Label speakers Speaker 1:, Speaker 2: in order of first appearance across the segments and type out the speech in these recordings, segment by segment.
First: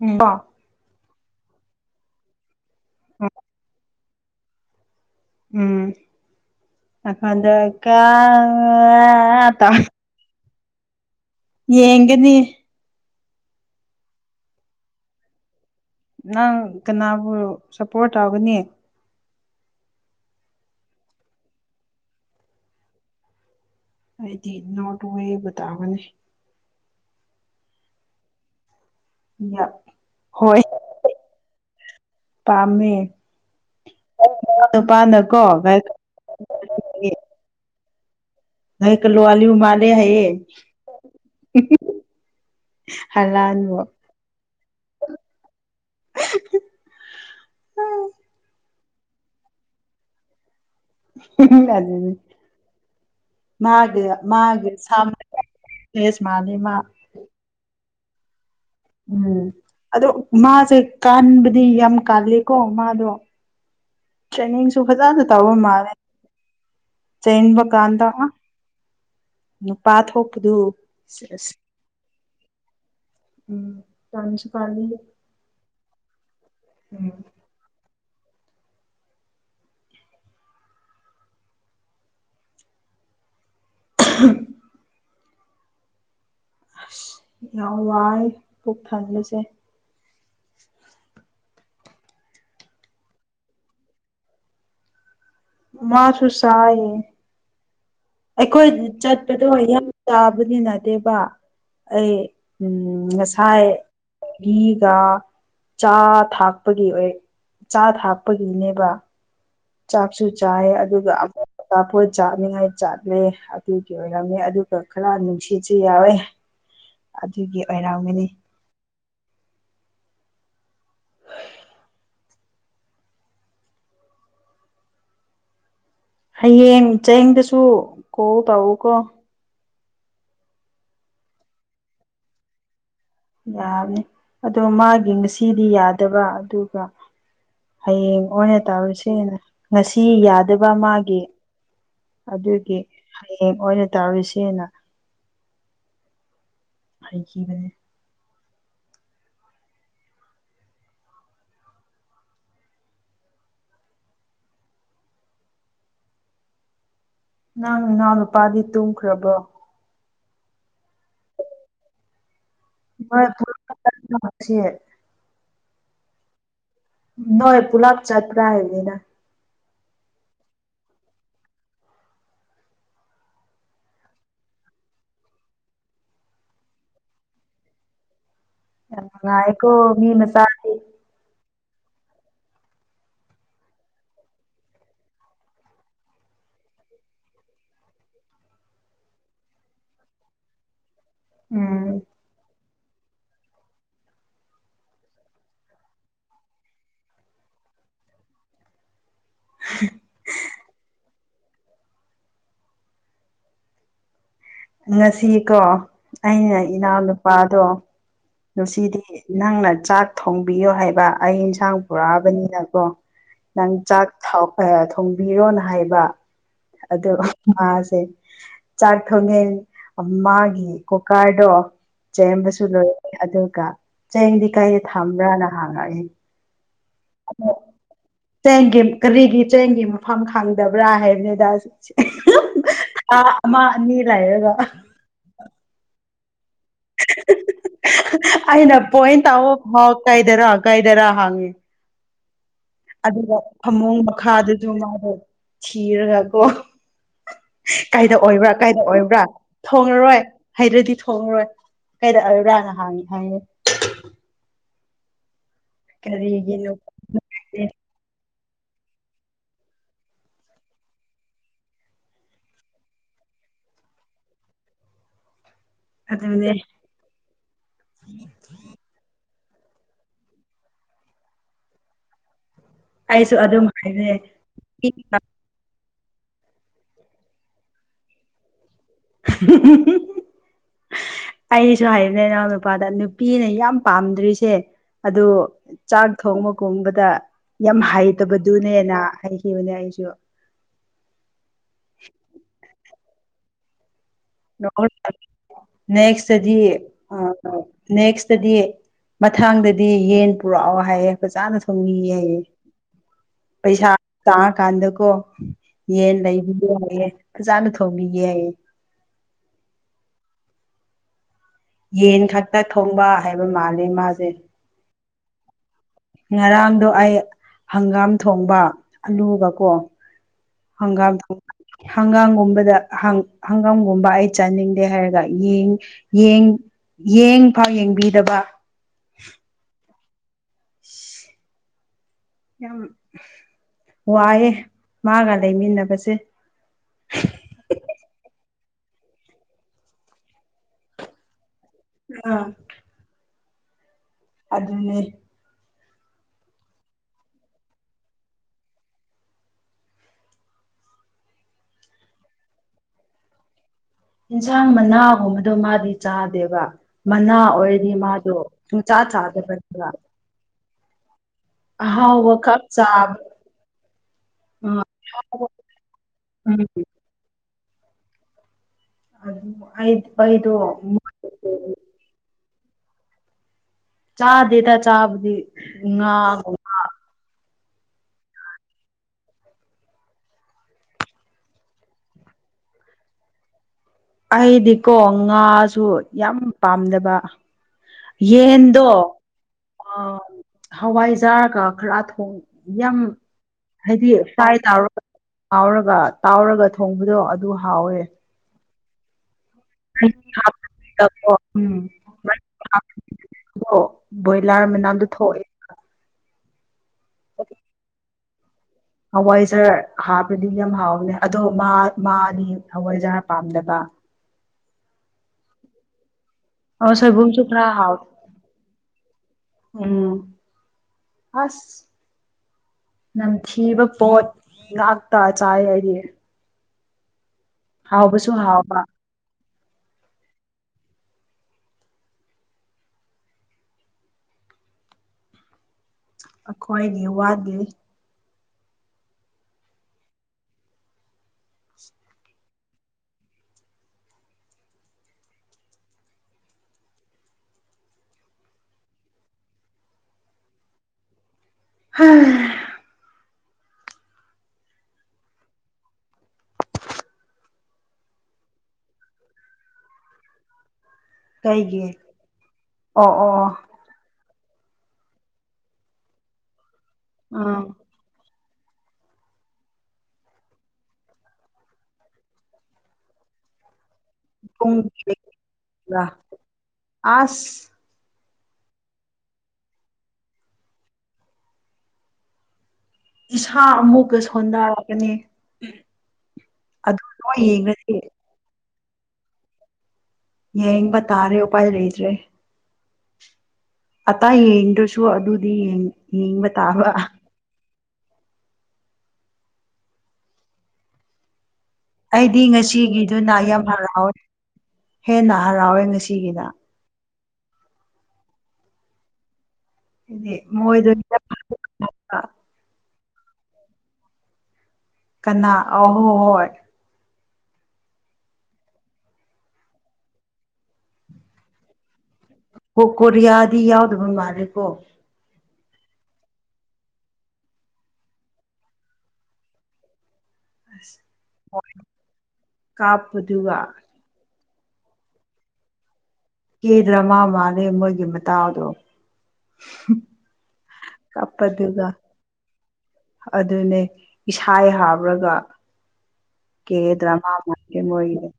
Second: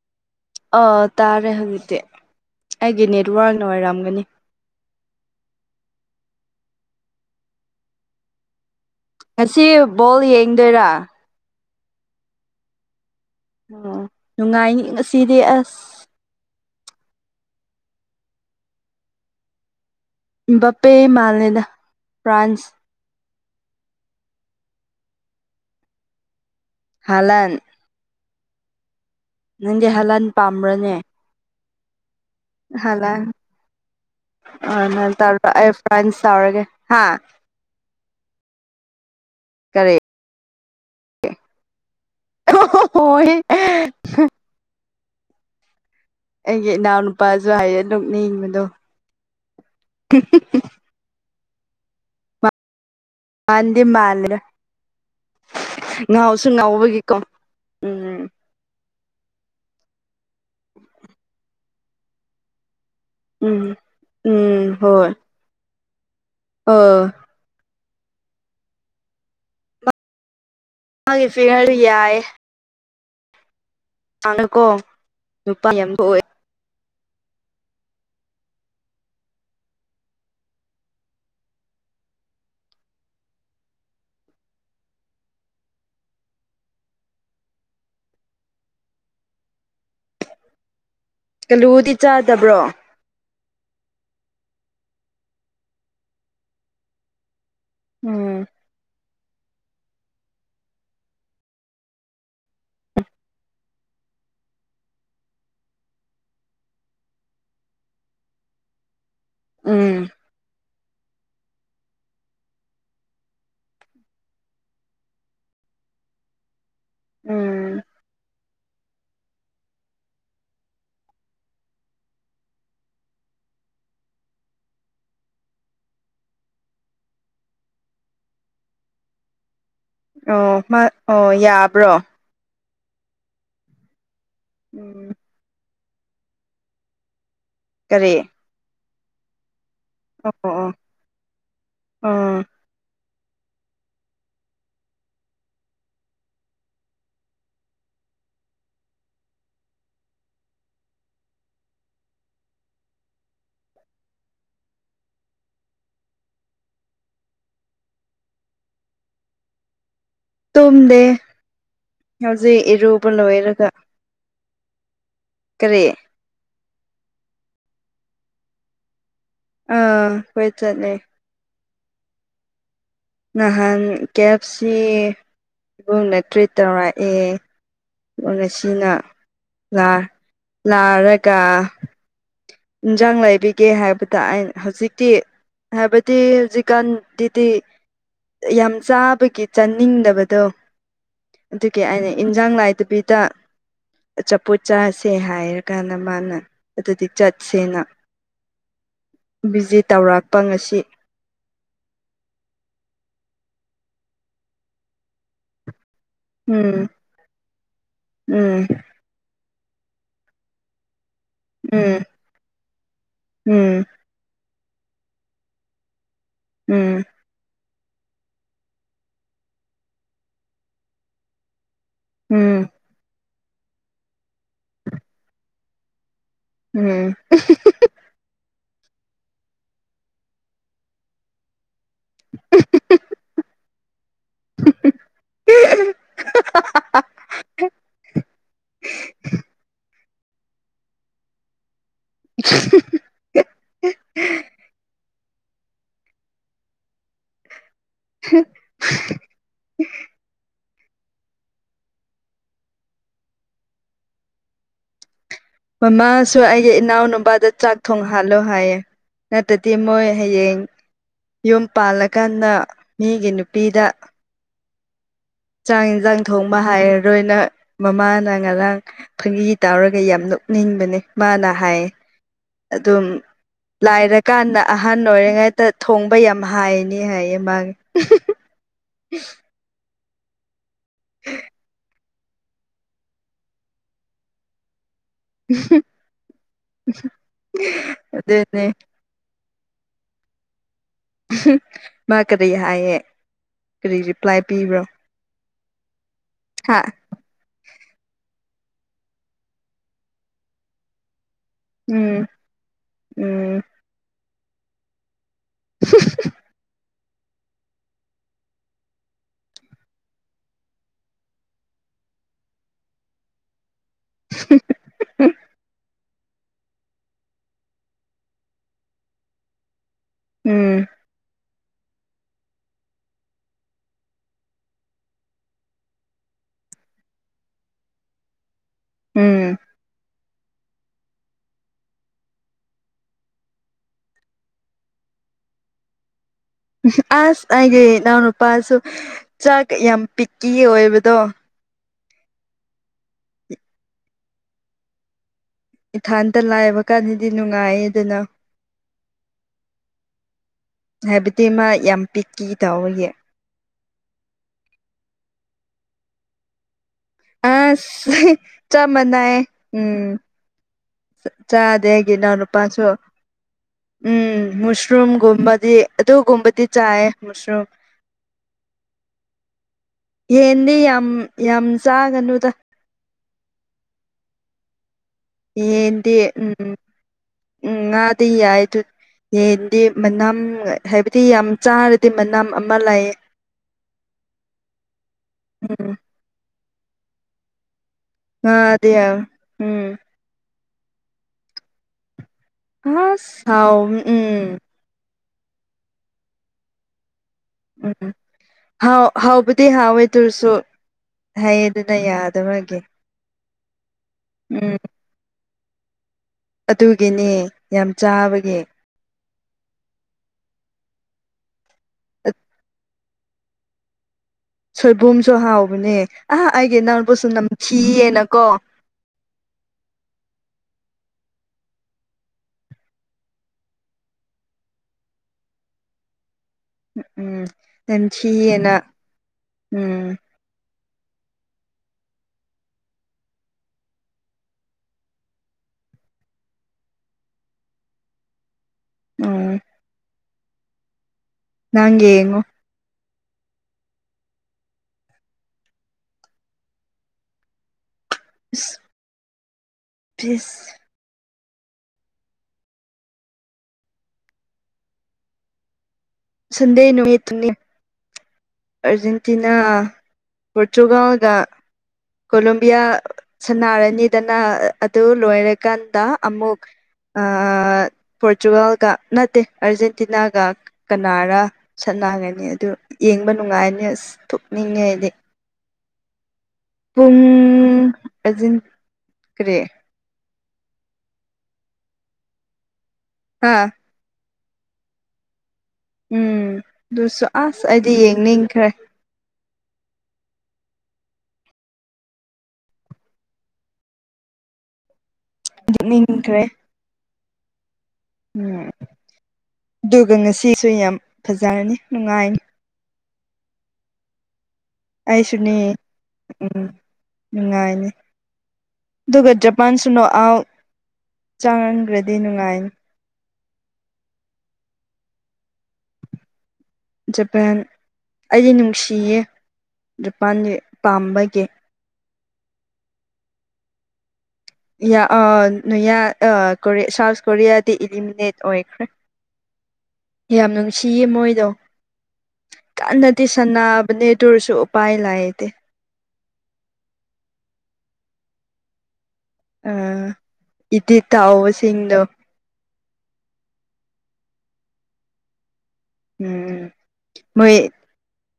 Speaker 1: ꯑꯝ [unintelligible]
Speaker 2: ꯑꯣ ꯇꯥꯔꯦ ꯍꯧꯖꯤꯛꯇꯤ ꯑꯩꯒꯤ ꯅꯦꯠꯋꯥꯔꯛꯅ ꯑꯣꯏꯔꯝꯒꯅꯤ
Speaker 1: ꯎꯝ ꯑꯈꯗ ꯀ [unintelligible]
Speaker 2: ꯉꯁꯤ ꯕꯣꯜ ꯌꯦꯡꯗꯣꯏꯔꯥ
Speaker 1: ꯌꯦꯡꯒꯅꯤ
Speaker 2: ꯑꯣ ꯅꯨꯡꯉꯥꯏꯅꯤ ꯉꯁꯤꯗꯤ ꯑꯁ
Speaker 1: ꯅꯪ ꯀꯅꯥꯕꯨ ꯁꯞꯄꯣꯔꯠ ꯇꯧꯒꯅꯤ
Speaker 2: ꯕꯞꯄꯦ ꯃꯥꯜꯂꯦꯗ ꯐ꯭ꯔꯥꯟꯁ
Speaker 1: ꯑꯩꯗꯤ ꯅꯣꯔꯋꯦꯕꯨ ꯇꯧꯕꯅꯦ
Speaker 2: ꯍꯥꯔꯂꯟ ꯅꯪꯗꯤ ꯍꯥꯔꯂꯟ
Speaker 1: ꯍꯣꯏ
Speaker 2: ꯄꯥꯝꯕ꯭ꯔꯅꯦ
Speaker 1: ꯄꯥꯝꯃꯦ
Speaker 2: ꯍꯥꯔꯂꯟ ꯅꯪ ꯑꯗꯣ
Speaker 1: ꯅꯨꯄꯥꯅꯀꯣ
Speaker 2: ꯇꯧꯔꯣ ꯑꯩ ꯐ꯭ꯔꯥꯟ ꯇꯧꯔꯒꯦ
Speaker 1: ꯅꯣꯛꯒꯅꯣ ꯑꯂꯨ ꯃꯥꯂꯦ
Speaker 2: ꯀꯔꯤ
Speaker 1: ꯍꯥꯏꯌꯦ
Speaker 2: ꯍꯣꯏ
Speaker 1: ꯍꯥꯔꯂꯟ ꯕꯨ
Speaker 2: ꯑꯩꯒꯤ ꯏꯅꯥꯎꯅꯨꯄꯥꯁꯨ ꯍꯥꯏꯌꯦ ꯑꯗꯨꯝ ꯅꯤꯡꯕꯗꯣ
Speaker 1: ꯑꯗꯨꯅꯤ
Speaker 2: ꯃꯥꯟꯗꯤ
Speaker 1: ꯃꯥꯒꯤ
Speaker 2: ꯃꯥꯜꯂꯦꯗ
Speaker 1: ꯃꯥꯒꯤ
Speaker 2: ꯉꯥꯎꯁꯨ
Speaker 1: [unintelligible]
Speaker 2: ꯉꯥꯎꯕꯒꯤꯀꯣ ꯎꯝ
Speaker 1: ꯎꯝ ꯑꯗꯣ ꯃꯥꯁꯦ ꯀꯥꯟꯕꯗꯤ ꯌꯥꯝ ꯀꯥꯜꯂꯤꯀꯣ ꯃꯥꯗꯣ
Speaker 2: ꯎꯝ ꯎꯝ
Speaker 1: ꯇ꯭ꯔꯦꯅꯤꯡꯁꯨ ꯐꯖꯥꯅ ꯇꯧꯕ ꯃꯥꯂꯦ
Speaker 2: ꯑꯣ
Speaker 1: ꯆꯦꯟꯕ ꯀꯥꯟꯗ ꯅꯨꯄꯥ ꯊꯣꯛꯄꯗꯨ
Speaker 2: ꯃꯥꯒꯤ
Speaker 1: ꯁꯦꯁ
Speaker 2: ꯐꯤꯒꯥꯔꯁꯨ ꯌꯥꯏꯌꯦ
Speaker 1: ꯎꯝ ꯇꯟꯁꯨ
Speaker 2: ꯇꯥꯡꯉꯀꯣ
Speaker 1: ꯇꯜꯂꯤ
Speaker 2: ꯅꯨꯄꯥ [unintelligible]
Speaker 1: ꯎꯝ ꯎ [unintelligible] ꯑꯁ ꯌꯥꯝ ꯋꯥꯏ ꯄꯨꯛ ꯊꯥꯟꯕꯁꯦ
Speaker 2: ꯀꯂꯨꯗꯤ ꯆꯥꯗꯕ꯭ꯔꯣ
Speaker 1: ꯃꯥꯁꯨ ꯆꯥꯢꯌꯦ
Speaker 2: ꯎꯝ
Speaker 1: ꯑꯩꯈꯣꯏ ꯆꯠꯄꯗꯣ ꯌꯥꯝ ꯆꯥꯕꯅꯤ ꯅꯠꯇꯦꯕ ꯑꯝ ꯑꯩ ꯉꯁꯥꯏ ꯃꯤꯒ ꯆꯥ ꯊꯥꯛꯄꯒꯤ ꯑꯣꯏ ꯆꯥ ꯊꯥꯛꯄꯒꯤꯅꯦꯕ
Speaker 2: ꯎꯝ
Speaker 1: ꯆꯥꯛꯁꯨ ꯆꯥꯢꯌꯦ ꯑꯗꯨꯒ ꯑꯃꯨꯛ ꯑꯆꯥꯥꯄꯣꯠ ꯆꯥꯅꯤꯡꯉꯥꯏ ꯆꯥꯠꯂꯦ ꯑꯗꯨꯒꯤ ꯑꯣꯏꯔꯝꯃꯦ ꯑꯗꯨꯒ ꯈꯔ ꯅꯨꯡꯁꯤꯠꯁꯨ ꯌꯥꯎꯋꯦ ꯑꯗꯨꯒꯤ
Speaker 2: ꯎꯝ
Speaker 1: ꯑꯣꯏꯔꯝꯃꯅꯤ ꯍꯌꯦꯡ ꯆꯦꯡꯗꯁꯨ ꯀꯣꯜ ꯇꯥꯛꯎꯣ ꯀꯣ
Speaker 2: ꯑꯣ ꯑꯣ ꯑꯥ ꯌꯥꯕ꯭ꯔꯣ
Speaker 1: ꯌꯥꯕꯅꯤ ꯑꯗꯣ
Speaker 2: ꯎꯝ
Speaker 1: ꯃꯥꯒꯤ ꯉꯁꯤꯗꯤ ꯌꯥꯗꯕ ꯑꯗꯨꯒ
Speaker 2: ꯀꯔꯤ
Speaker 1: ꯍꯌꯦꯡ ꯑꯣꯏꯅ ꯇꯧꯔꯁꯦꯅ ꯉꯁꯤ
Speaker 2: ꯑꯣ ꯑꯣ
Speaker 1: ꯌꯥꯗꯕ ꯃꯥꯒꯤ
Speaker 2: ꯑꯣ
Speaker 1: ꯑꯗꯨꯒꯤ ꯍꯌꯦꯡ ꯑꯣꯏꯅ ꯇꯧꯔꯤꯁꯦꯅ ꯍꯩꯈꯤꯕꯅꯦ ꯅꯪ ꯅꯅꯥꯎꯅꯨꯄꯥꯗꯤ ꯇꯨꯝꯈ꯭ꯔꯕꯣ
Speaker 2: ꯇꯨꯝꯗꯦ ꯍꯧꯖꯤꯛ ꯏꯔꯨꯕ
Speaker 1: ꯅꯣꯏ
Speaker 2: ꯂꯣꯏꯔꯒ
Speaker 1: ꯁꯤ
Speaker 2: ꯀꯔꯤ
Speaker 1: ꯅꯣꯏ ꯄꯨꯂꯞ ꯆꯠꯄ꯭ꯔꯥ ꯍꯥꯏꯕꯅꯤꯅ
Speaker 2: ꯑꯥ ꯍꯣꯏ ꯆꯠꯂꯦ ꯅꯍꯥꯟ ꯀꯦꯞꯁꯤ ꯏꯕꯨꯡꯗ ꯇ꯭ꯔꯤꯠ ꯇꯧꯔꯛꯑꯦ
Speaker 1: ꯌꯥꯝ ꯅꯨꯡꯉꯥꯏꯀꯣ
Speaker 2: ꯂꯥꯛ
Speaker 1: ꯃꯤ ꯃꯆꯥꯗꯤ
Speaker 2: ꯂꯥꯔꯒ ꯏꯟꯁꯥꯡ ꯂꯩꯕꯤꯒꯦ ꯍꯥꯏꯕꯗ ꯑꯩ ꯍꯧꯖꯤꯛꯇꯤ ꯍꯥꯏꯕꯗꯤ ꯍꯧꯖꯤꯛꯀꯥꯟ ꯗꯤ ꯌꯥꯝ ꯆꯥꯕꯒꯤ ꯆꯥꯅꯤꯡꯗꯕꯗꯣ ꯑꯗꯨꯒꯤ
Speaker 1: ꯎꯝ
Speaker 2: ꯑꯩꯅ ꯏꯟꯖꯥꯡ ꯂꯥꯏꯗꯕꯤ ꯗ ꯑꯆꯥꯄꯣꯠ ꯆꯥꯁꯦ ꯍꯥꯏꯔꯀꯥꯟꯗ ꯃꯥꯅ ꯑꯗꯨꯗꯤ ꯆꯠꯁꯦꯅ ꯚꯤꯖꯤꯠ ꯇꯧꯔꯛꯄ ꯉꯁꯤ
Speaker 1: ꯉꯁꯤꯀꯣ ꯑꯩꯅ
Speaker 2: ꯎꯝ
Speaker 1: ꯏꯅꯥꯎꯅꯨꯄꯥꯗꯣ
Speaker 2: ꯎꯝ
Speaker 1: ꯉꯁꯤꯗꯤ ꯅꯪꯅ ꯆꯥꯛ ꯊꯣꯡꯕꯤꯌꯣ ꯍꯥꯏꯕ ꯑꯩ ꯌꯦꯟꯁꯥꯡ
Speaker 2: ꯎꯝ
Speaker 1: ꯄꯨꯔꯛꯑꯕꯅꯤꯅꯀꯣ ꯅꯪ
Speaker 2: ꯎꯝ
Speaker 1: ꯆꯥꯛ ꯊꯣꯡꯕꯤꯔꯣꯅ ꯍꯥꯏꯕ
Speaker 2: ꯎꯝ
Speaker 1: ꯑꯗꯨ ꯃꯥꯁꯦ ꯆꯥꯛ ꯊꯣꯡꯉꯦ ꯃꯥꯒꯤ ꯀꯣꯀꯥꯔꯗꯣ
Speaker 2: ꯎꯝ
Speaker 1: ꯆꯦꯟꯕꯁꯨ ꯂꯣꯏꯔꯦ ꯑꯗꯨꯒ ꯆꯦꯡꯗꯤ ꯀꯥꯏꯗ ꯊꯝꯕ꯭ꯔꯥꯅ ꯍꯥꯡꯉꯛꯏ
Speaker 2: ꯎꯝ
Speaker 1: ꯆꯦꯡꯒꯤ ꯀꯔꯤꯒꯤ ꯆꯦꯡꯒꯤ ꯃꯐꯝ ꯈꯪꯗꯕ꯭ꯔꯥ ꯍꯥꯏꯕꯅꯤꯗ ꯊꯥ ꯑꯃ ꯑꯅꯤ ꯂꯩꯔꯒ
Speaker 2: ꯎ [unintelligible]
Speaker 1: ꯑꯩꯅ ꯄꯣꯏꯟ ꯇꯥꯛꯑꯣ ꯍꯥꯎ ꯀꯥꯏꯗꯔ ꯀꯥꯏꯗꯔ ꯍꯥꯡꯉꯤ
Speaker 2: [unintelligible]
Speaker 1: ꯑꯗꯨꯒ ꯐꯃꯨꯡ ꯃꯈꯥꯗꯁꯨ ꯃꯥꯗꯣ ꯊꯤꯔꯒ ꯀꯣ ꯀꯥꯏꯗ ꯑꯣꯏꯕ꯭ꯔꯥ ꯀꯥꯏꯗ ꯑꯣꯏꯕ꯭ꯔꯥ ꯊꯣꯉꯔꯣꯏ ꯍꯩꯗ꯭ꯔꯗꯤ ꯊꯣꯉꯔꯣꯏ ꯀꯩꯔꯛꯑ [unintelligible] ꯔꯥꯡꯅ ꯍꯥꯡꯉꯤ ꯍꯥꯏꯉꯦ
Speaker 2: ꯃꯃꯥꯁꯨ
Speaker 1: ꯀꯔꯤꯒꯤꯅꯣ
Speaker 2: ꯑꯩꯒꯤ ꯏꯅꯥꯎ ꯅꯨꯨꯄꯥꯗꯣ ꯆꯥꯛ ꯊꯣꯡ ꯍꯥꯜꯂꯣ ꯍꯥꯏꯌꯦ ꯅꯠꯇ꯭ꯔꯗꯤ ꯃꯣꯏ ꯍꯌꯦꯡ ꯌꯨꯝ ꯄꯥꯜꯂꯀꯥꯟꯗ ꯃꯤꯒꯤ ꯅꯨꯄꯤꯗ ꯆꯥꯡ ꯌꯦꯟꯁꯥꯡ
Speaker 1: ꯑꯗꯨꯅꯦ
Speaker 2: ꯊꯣꯡꯕ ꯍꯩꯔꯔꯣꯏꯅ ꯃꯃꯥꯅ ꯉꯔꯥꯡ ꯐꯪꯒꯤ ꯇꯥꯎꯔꯒ ꯌꯥꯝ ꯅꯣꯛꯅꯤꯡꯕꯅꯦ ꯃꯥꯅ ꯍꯥꯏꯌꯦ ꯑꯗꯨꯝ
Speaker 1: ꯑꯩꯁꯨ ꯑꯗꯨꯝ ꯍꯥꯏꯕꯅꯦ
Speaker 2: ꯂꯥꯏꯔꯀꯥꯟꯗ ꯑꯍꯟ ꯑꯣꯏꯔꯦꯉꯩ ꯊꯣꯡꯕ ꯌꯥꯝ ꯍꯥꯏꯅꯤ ꯍꯥꯏꯌꯦ ꯃꯅꯥ
Speaker 1: ꯑꯩꯁꯨ ꯍꯥꯏꯕꯅꯦ ꯢꯅꯥꯎꯅꯨꯄꯥꯗ ꯅꯨꯄꯤꯅ ꯌꯥꯝ ꯄꯥꯝꯗ꯭ꯔꯤꯁꯦ ꯑꯗꯨ ꯆꯥꯛ ꯊꯣꯡꯕꯒꯨꯝꯕꯗ ꯌꯥꯝ
Speaker 2: ꯑꯗꯨꯅꯦ
Speaker 1: ꯍꯩꯇꯕꯗꯨꯅꯦꯅ ꯍꯥꯏ ꯑꯗꯨꯅꯦ ꯑꯩꯁꯨ
Speaker 2: ꯃꯥ ꯀꯔꯤ ꯍꯥꯏꯌꯦ ꯀꯔꯤ ꯔꯤꯄ꯭ꯂꯥꯏ ꯄꯤꯕ꯭ꯔꯣ
Speaker 1: ꯅꯦꯛꯁꯑꯗꯤ
Speaker 2: ꯍꯥ
Speaker 1: ꯑꯝ ꯑꯣ ꯅꯦꯛꯁꯇꯗꯤ ꯃꯊꯪꯗꯗꯤ ꯌꯦꯟ ꯄꯨꯔꯛꯑꯣ ꯍꯥꯏꯌꯦ ꯆꯥꯅ ꯊꯣꯡꯅꯤꯡꯌꯦ
Speaker 2: ꯎꯝ
Speaker 1: ꯍꯥꯏꯌꯦ
Speaker 2: ꯎꯝ
Speaker 1: ꯄꯩꯁꯥ ꯇꯥꯔꯀꯥꯟꯗꯀꯣ ꯌꯦꯟ ꯂꯩꯕꯤꯒꯦꯌꯦ ꯐꯖꯥꯅ ꯊꯣꯡꯕꯤꯒꯦꯌꯦ ꯌꯦꯟ ꯈꯛꯇ ꯊꯣꯡꯕ ꯍꯥꯏꯕ ꯃꯥꯜꯂꯦ ꯃꯥꯁꯦ
Speaker 2: [unintelligible]
Speaker 1: ꯉꯔꯥꯡꯗꯣ ꯑꯩ ꯍꯪꯒꯥꯝ ꯊꯣꯡꯕ ꯑꯂꯨꯒꯀꯣ
Speaker 2: ꯎꯝ
Speaker 1: ꯍꯪꯒꯥꯝ ꯊꯣꯡ ꯍꯪꯒꯥꯝꯒꯨꯝꯕꯗ ꯍꯪꯒꯥꯝꯒꯨꯝꯕ ꯑꯩ ꯆꯥꯅꯤꯡꯗꯦ ꯍꯥꯏꯔꯒ ꯌꯦꯡ ꯌꯦꯡ ꯌꯦꯡ ꯐꯥꯎ ꯌꯦꯡꯕꯤꯗꯕ
Speaker 2: ꯎꯝ
Speaker 1: ꯎ [inaudible] ꯌꯥꯝ ꯋꯥꯏꯑꯦ ꯃꯥꯒ ꯂꯩꯃꯤꯟꯅꯕꯁꯦ
Speaker 2: ꯑꯁ ꯑꯩꯒꯤ ꯏꯅꯥꯎꯅꯨꯄꯥꯁꯨ ꯆꯥꯛ ꯌꯥꯝ ꯄꯤꯛꯀꯤ ꯑꯣꯏꯕꯗꯣ
Speaker 1: ꯑꯥ ꯑꯗꯨꯅꯦ
Speaker 2: ꯏꯊꯥꯟꯇ ꯂꯥꯏꯕ ꯀꯥꯟꯗꯗꯤ ꯅꯨꯡꯉꯥꯏ ꯑꯗꯨꯅ ꯍꯥꯏꯕꯗꯤ ꯃꯥ ꯌꯥꯝ ꯄꯤꯛꯈꯤ ꯇꯧꯕꯒꯤ
Speaker 1: ꯌꯦꯟꯁꯥꯡ ꯃꯅꯥꯒꯨꯝꯕꯗꯣ ꯃꯥꯗꯤ ꯆꯥꯗꯦꯕ ꯃꯅꯥ ꯑꯣꯏꯔꯗꯤ
Speaker 2: ꯑꯦꯁ
Speaker 1: ꯃꯥꯗꯣ
Speaker 2: ꯆꯥꯞ
Speaker 1: ꯁꯨꯡꯆꯥ
Speaker 2: ꯃꯥꯟꯅꯩ
Speaker 1: ꯆꯥꯗꯕꯅꯦꯕ
Speaker 2: ꯑꯝ ꯆꯥꯗꯦ ꯒꯩꯒꯤ
Speaker 1: ꯑꯍꯥꯎꯕ
Speaker 2: ꯢꯅꯥꯎ
Speaker 1: ꯈꯛ
Speaker 2: ꯅꯨꯄꯥꯁꯨ
Speaker 1: ꯆꯥꯕ
Speaker 2: ꯎꯝ ꯃꯨꯁꯔꯨꯝꯒꯨꯝꯕꯗꯤ ꯑꯗꯨꯒꯨꯝꯕꯗꯤ
Speaker 1: ꯑꯗꯨ
Speaker 2: ꯆꯥꯏ ꯃꯨꯁꯔꯨꯝ
Speaker 1: ꯑ ꯑꯗ [unintelligible]
Speaker 2: ꯌꯦꯗꯤ ꯌꯥꯝ ꯌꯥꯝ ꯆꯥꯒꯅꯨꯗ
Speaker 1: ꯆꯥꯗꯦꯗ ꯆꯥꯕꯗꯤ
Speaker 2: ꯌꯦꯟꯗꯤ ꯎꯝ
Speaker 1: ꯉꯥꯒꯨꯝꯕ
Speaker 2: ꯎꯝ ꯉꯥꯗꯤ ꯌꯥꯏ ꯑꯗꯨ ꯌꯦꯟꯗꯤ ꯃꯅꯝ ꯍꯥꯏꯕꯗꯤ ꯌꯥꯝ ꯆꯥꯔꯗꯤ ꯃꯅꯝ ꯑꯃ ꯂꯩ
Speaker 1: ꯑꯩꯗꯤꯀꯣ
Speaker 2: ꯎꯝ
Speaker 1: ꯉꯥꯁꯨ ꯌꯥꯝ ꯄꯥꯝꯗꯕ ꯌꯦꯟꯗꯣ
Speaker 2: ꯉꯥꯗꯤ ꯎꯝ
Speaker 1: ꯍꯋꯥꯏꯖꯥꯔꯒ ꯈꯔ ꯊꯣꯡꯉ ꯌꯥꯝ
Speaker 2: ꯑꯁ ꯍꯥꯎ
Speaker 1: ꯍꯥꯏꯗꯤ ꯐ꯭ꯔꯥꯏ
Speaker 2: ꯎꯝ
Speaker 1: ꯇꯥꯔ ꯇꯥꯎꯔꯒ ꯇꯥꯎꯔꯒ ꯊꯣꯡꯕꯗꯣ ꯑꯗꯨ ꯍꯥꯎꯋꯦ
Speaker 2: ꯎꯝ ꯍꯥꯎ ꯍꯥꯎꯕꯗꯤ ꯍꯥꯎꯋꯦ ꯑꯗꯨ ꯑꯣꯢꯔꯁꯨ
Speaker 1: ꯍꯥꯞꯄꯀꯣ
Speaker 2: ꯍꯥꯏꯌꯦ ꯑꯗꯨꯅ ꯌꯥꯗꯕꯒꯤ
Speaker 1: ꯕꯣꯏꯂꯥꯔ
Speaker 2: ꯎꯝ
Speaker 1: ꯃꯅꯥꯝꯗꯣ ꯊꯣꯛꯑꯦ
Speaker 2: ꯑꯗꯨꯒꯤꯅꯦ ꯌꯥꯝ ꯆꯥꯕꯒꯤ
Speaker 1: ꯍꯋꯥꯏꯖꯥꯔ ꯍꯥꯞꯕꯗꯤ ꯌꯥꯝ ꯍꯥꯎꯕꯅꯦ ꯑꯗꯣ ꯃꯥ ꯍꯥꯗꯤ ꯍꯋꯥꯏꯖꯥꯔ ꯄꯥꯝꯗꯕ
Speaker 2: ꯁꯣꯏꯕꯨꯝꯁꯨ ꯍꯥꯎꯕꯅꯦ ꯑꯍꯥ ꯑꯩꯒꯤ
Speaker 1: ꯑꯣ
Speaker 2: ꯏꯅꯥꯎꯄꯨꯁꯨ
Speaker 1: ꯁꯣꯏꯕꯨꯝꯁꯨ ꯈꯔ ꯍꯥꯎ
Speaker 2: ꯅꯝꯊꯤꯌꯦꯅꯀꯣ
Speaker 1: ꯎꯝ ꯑꯁ ꯅꯝꯊꯤꯕ ꯄꯣꯠ ꯉꯥꯛꯇ ꯆꯥꯏ ꯑꯩꯗꯤ
Speaker 2: ꯎꯝ ꯎꯝ
Speaker 1: ꯍꯥꯎꯕꯁꯨ
Speaker 2: ꯏꯥꯝꯊꯤꯑꯦꯅ
Speaker 1: ꯍꯥꯎꯕ
Speaker 2: ꯎꯝ
Speaker 1: ꯑꯩꯈꯣꯏꯒꯤ ꯋꯥꯒꯤ
Speaker 2: ꯎꯝ ꯅꯪ ꯌꯦꯡꯉꯣ ꯎ [inaudible] ꯤ [unintelligible] ꯁ
Speaker 1: ꯍꯣꯏ [unintelligible]
Speaker 2: ꯁꯥꯟꯗꯦ ꯏꯨꯃꯤꯠ ꯇꯨꯅꯤ ꯑꯔꯖꯦꯟꯇꯤꯅꯥ ꯄꯣꯔꯇꯨꯒꯥꯜ ꯑꯥ
Speaker 1: ꯀꯩꯒꯤ
Speaker 2: ꯀꯣꯂꯣꯕꯤꯌꯥ
Speaker 1: ꯑꯣ ꯑꯣ ꯑꯣ
Speaker 2: ꯁꯥꯟꯅꯔꯅꯤ ꯗꯅ ꯑꯗꯨ ꯂꯣꯏꯔꯀꯥꯟꯗ ꯑꯃꯨꯛ
Speaker 1: ꯎꯝ
Speaker 2: ꯑꯥ ꯄꯣꯔꯇꯨꯒꯥꯜꯒ ꯅꯠꯇꯦ ꯑꯔꯖꯦꯟꯇꯤꯅꯥꯒ ꯀꯅꯥꯔ ꯁꯠꯅꯥꯒꯅꯤ ꯑꯗꯨ ꯌꯦꯡꯕ ꯅꯨꯡꯉꯥꯏꯅꯤ ꯑꯁ
Speaker 1: ꯄꯨꯡ
Speaker 2: ꯊꯣꯛꯅꯤꯡꯉꯦ ꯑꯩꯗꯤ ꯄꯨꯡ
Speaker 1: ꯑꯁ
Speaker 2: ꯑꯗꯨꯅꯤ ꯀꯔꯤ
Speaker 1: ꯏꯁꯥ
Speaker 2: ꯑꯥ
Speaker 1: ꯑꯃꯨꯛꯀ ꯁꯣꯟꯗꯥꯔꯛꯀꯅꯤ
Speaker 2: ꯎꯝ ꯑꯗꯨꯁꯨ ꯑꯁ ꯑꯩꯗꯤ ꯌꯦꯡꯅꯤꯡꯈ꯭ꯔꯦ
Speaker 1: ꯌꯦꯡꯕ ꯇꯥꯔꯦ ꯎꯄꯥꯏ ꯂꯩꯇ꯭ꯔꯦ ꯑꯇꯩ ꯌꯦꯡꯗ꯭ꯔꯁꯨ ꯑꯗꯨꯗꯤ
Speaker 2: ꯌꯦꯡꯅꯤꯡꯈ꯭ꯔꯦ
Speaker 1: ꯌꯦꯡꯕ ꯇꯥꯕ
Speaker 2: ꯎꯝ ꯑꯗꯨꯒ ꯉꯁꯤꯁꯨ ꯌꯥꯝ ꯐꯖꯔꯅꯤ ꯅꯨꯡꯉꯥꯏꯅꯤ
Speaker 1: ꯑꯩꯗꯤ ꯉꯁꯤꯒꯤꯗꯨꯅ ꯌꯥꯝ ꯍꯔꯥꯎꯋꯦ ꯍꯦꯟꯅ
Speaker 2: ꯑꯩꯁꯨꯅꯦ
Speaker 1: ꯍꯔꯥꯎꯋꯦ ꯉꯁꯤꯒꯤꯅ
Speaker 2: ꯎꯝ ꯅꯨꯡꯉꯥꯏꯅꯤ ꯑꯗꯨꯒ ꯖꯄꯥꯟꯁꯨ ꯅꯣꯛ
Speaker 1: ꯍꯥꯏꯗꯤ
Speaker 2: ꯑꯥꯠ
Speaker 1: ꯃꯣꯏꯗꯣ
Speaker 2: ꯆꯪꯍꯟꯈ꯭ꯔꯗꯤ ꯅꯨꯡꯉꯥꯏꯅꯤ
Speaker 1: ꯀꯅꯥ ꯑꯍꯣ ꯍꯣꯏ
Speaker 2: ꯖꯄꯦꯟ ꯑꯩꯗꯤ ꯅꯨꯡꯁꯤꯌꯦ ꯖꯄꯥꯟꯁꯦ ꯄꯥꯝꯕꯒꯤ
Speaker 1: ꯑꯣ ꯀꯣꯔꯤꯌꯥꯗꯤ ꯌꯥꯎꯗꯕ ꯃꯥꯜꯂꯦꯀꯣ
Speaker 2: ꯀꯣꯔꯤꯌꯥ ꯁꯥꯎꯠ ꯀꯣꯔꯤꯌꯥꯗꯤ ꯏꯂꯤꯃꯤꯅꯦꯠ ꯑꯣꯏꯈ꯭ꯔꯦ
Speaker 1: [inaudible]
Speaker 2: ꯌꯥꯝ
Speaker 1: ꯑꯁ
Speaker 2: ꯅꯨꯡꯁꯤꯌꯦ ꯃꯣꯏꯗꯣ
Speaker 1: ꯍꯣꯏ
Speaker 2: ꯀꯟꯅꯗꯤ
Speaker 1: ꯀꯥꯞꯄꯗꯨꯒ
Speaker 2: ꯁꯥꯟꯅꯕꯅꯦ ꯑꯗꯨ ꯑꯣꯢꯔꯁꯨ ꯎꯄꯥꯏ ꯂꯩꯇꯦ
Speaker 1: ꯀꯦꯗ꯭ꯔꯥꯃꯥ ꯃꯥꯜꯂꯦ ꯃꯣꯏꯒꯤ ꯃꯇꯥꯎꯗꯣ
Speaker 2: ꯑꯥ ꯑꯦꯇꯦꯛ
Speaker 1: ꯀꯞꯄꯗꯨꯒ
Speaker 2: ꯇꯧꯕꯁꯤꯡꯗꯣ
Speaker 1: ꯑꯗꯨꯅꯦ ꯏꯁꯥ ꯍꯥꯞꯔꯒ
Speaker 2: ꯎꯝ
Speaker 1: ꯀꯦꯗ꯭ꯔꯃ ꯃ [unintelligible]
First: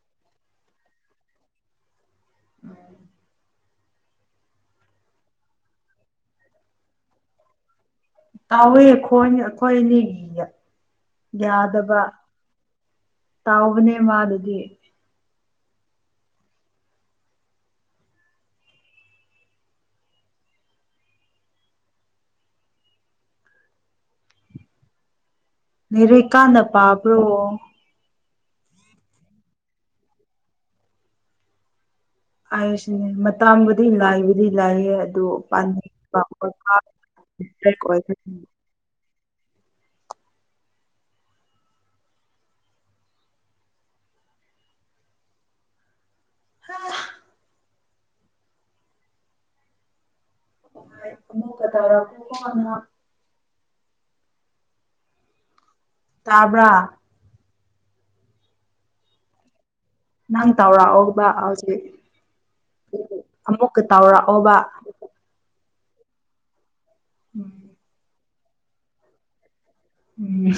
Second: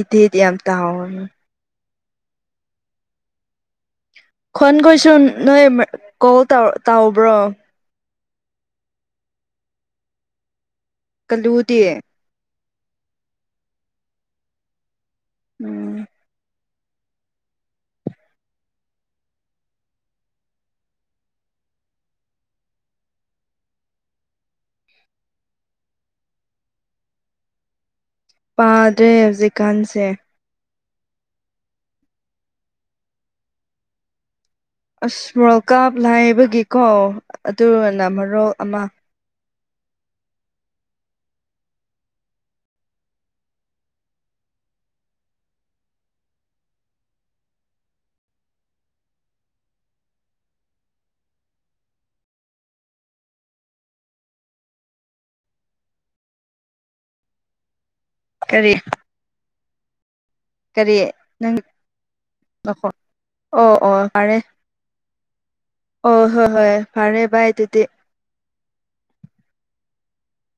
Speaker 2: ꯢꯇꯦꯗꯤ ꯌꯥꯝ ꯇꯧꯋꯦ
Speaker 1: [inaudible]
Speaker 2: ꯈꯣꯟ ꯈꯣꯏꯁꯨ ꯅꯣꯏ ꯀꯣꯜ ꯇꯥꯎ ꯇꯥꯎꯕ꯭ꯔꯣ
Speaker 1: ꯇꯥꯎꯋꯦ ꯈꯣꯟ ꯑꯩꯈꯣꯏ ꯑꯅꯤꯒꯤꯗ
Speaker 2: ꯀꯜꯂꯨꯗꯤ
Speaker 1: ꯌꯥꯗꯕ ꯇꯥꯎꯕꯅꯦ ꯃꯥꯗꯨꯗꯤ
Speaker 2: ꯎꯝ
Speaker 1: ꯂꯥꯢꯔꯤꯛ ꯀꯥꯟꯅ ꯄꯥꯕ꯭ꯔꯣ
Speaker 2: ꯄꯥꯗ꯭ꯔꯦ ꯍꯧꯖꯤꯛꯀꯥꯟꯁꯦ
Speaker 1: [unintelligible] ꯃꯇꯥꯝꯕꯨꯗꯤ ꯅꯥꯢ ꯂꯥꯏꯌꯦ ꯑꯗꯨ
Speaker 2: ꯑꯁ ꯋꯥꯔꯜ ꯀꯞ
Speaker 1: ꯄꯥꯟꯅꯤꯡ
Speaker 2: ꯂꯥꯏꯕꯒꯤꯀꯣ
Speaker 1: [unintelligible] ꯑꯣꯏ
Speaker 2: ꯑꯗꯨꯅ ꯃꯔꯣꯜ ꯑꯃ
Speaker 1: ꯍꯥ [inaudible] ꯑꯃꯨꯛꯀ ꯇꯧꯔꯛꯑꯣ [unintelligible] ꯇꯥꯕ꯭ꯔꯥ
Speaker 2: ꯀꯔꯤ
Speaker 1: ꯅꯪ
Speaker 2: ꯀꯔꯤ
Speaker 1: ꯇꯧꯔꯛꯑꯣꯕ
Speaker 2: ꯅꯪ
Speaker 1: ꯍꯧꯖꯤꯛ
Speaker 2: ꯅꯈꯣ ꯑꯣ
Speaker 1: ꯑꯃꯨꯛꯀ
Speaker 2: ꯑꯣ ꯐꯔꯦ
Speaker 1: ꯇꯥꯎꯔꯛꯑꯣꯕ
Speaker 2: ꯑꯣ ꯍꯣꯏ ꯍꯣꯏ ꯐꯔꯦ ꯚꯥꯢ ꯑꯗꯨꯗꯤ
Speaker 1: ꯎꯝ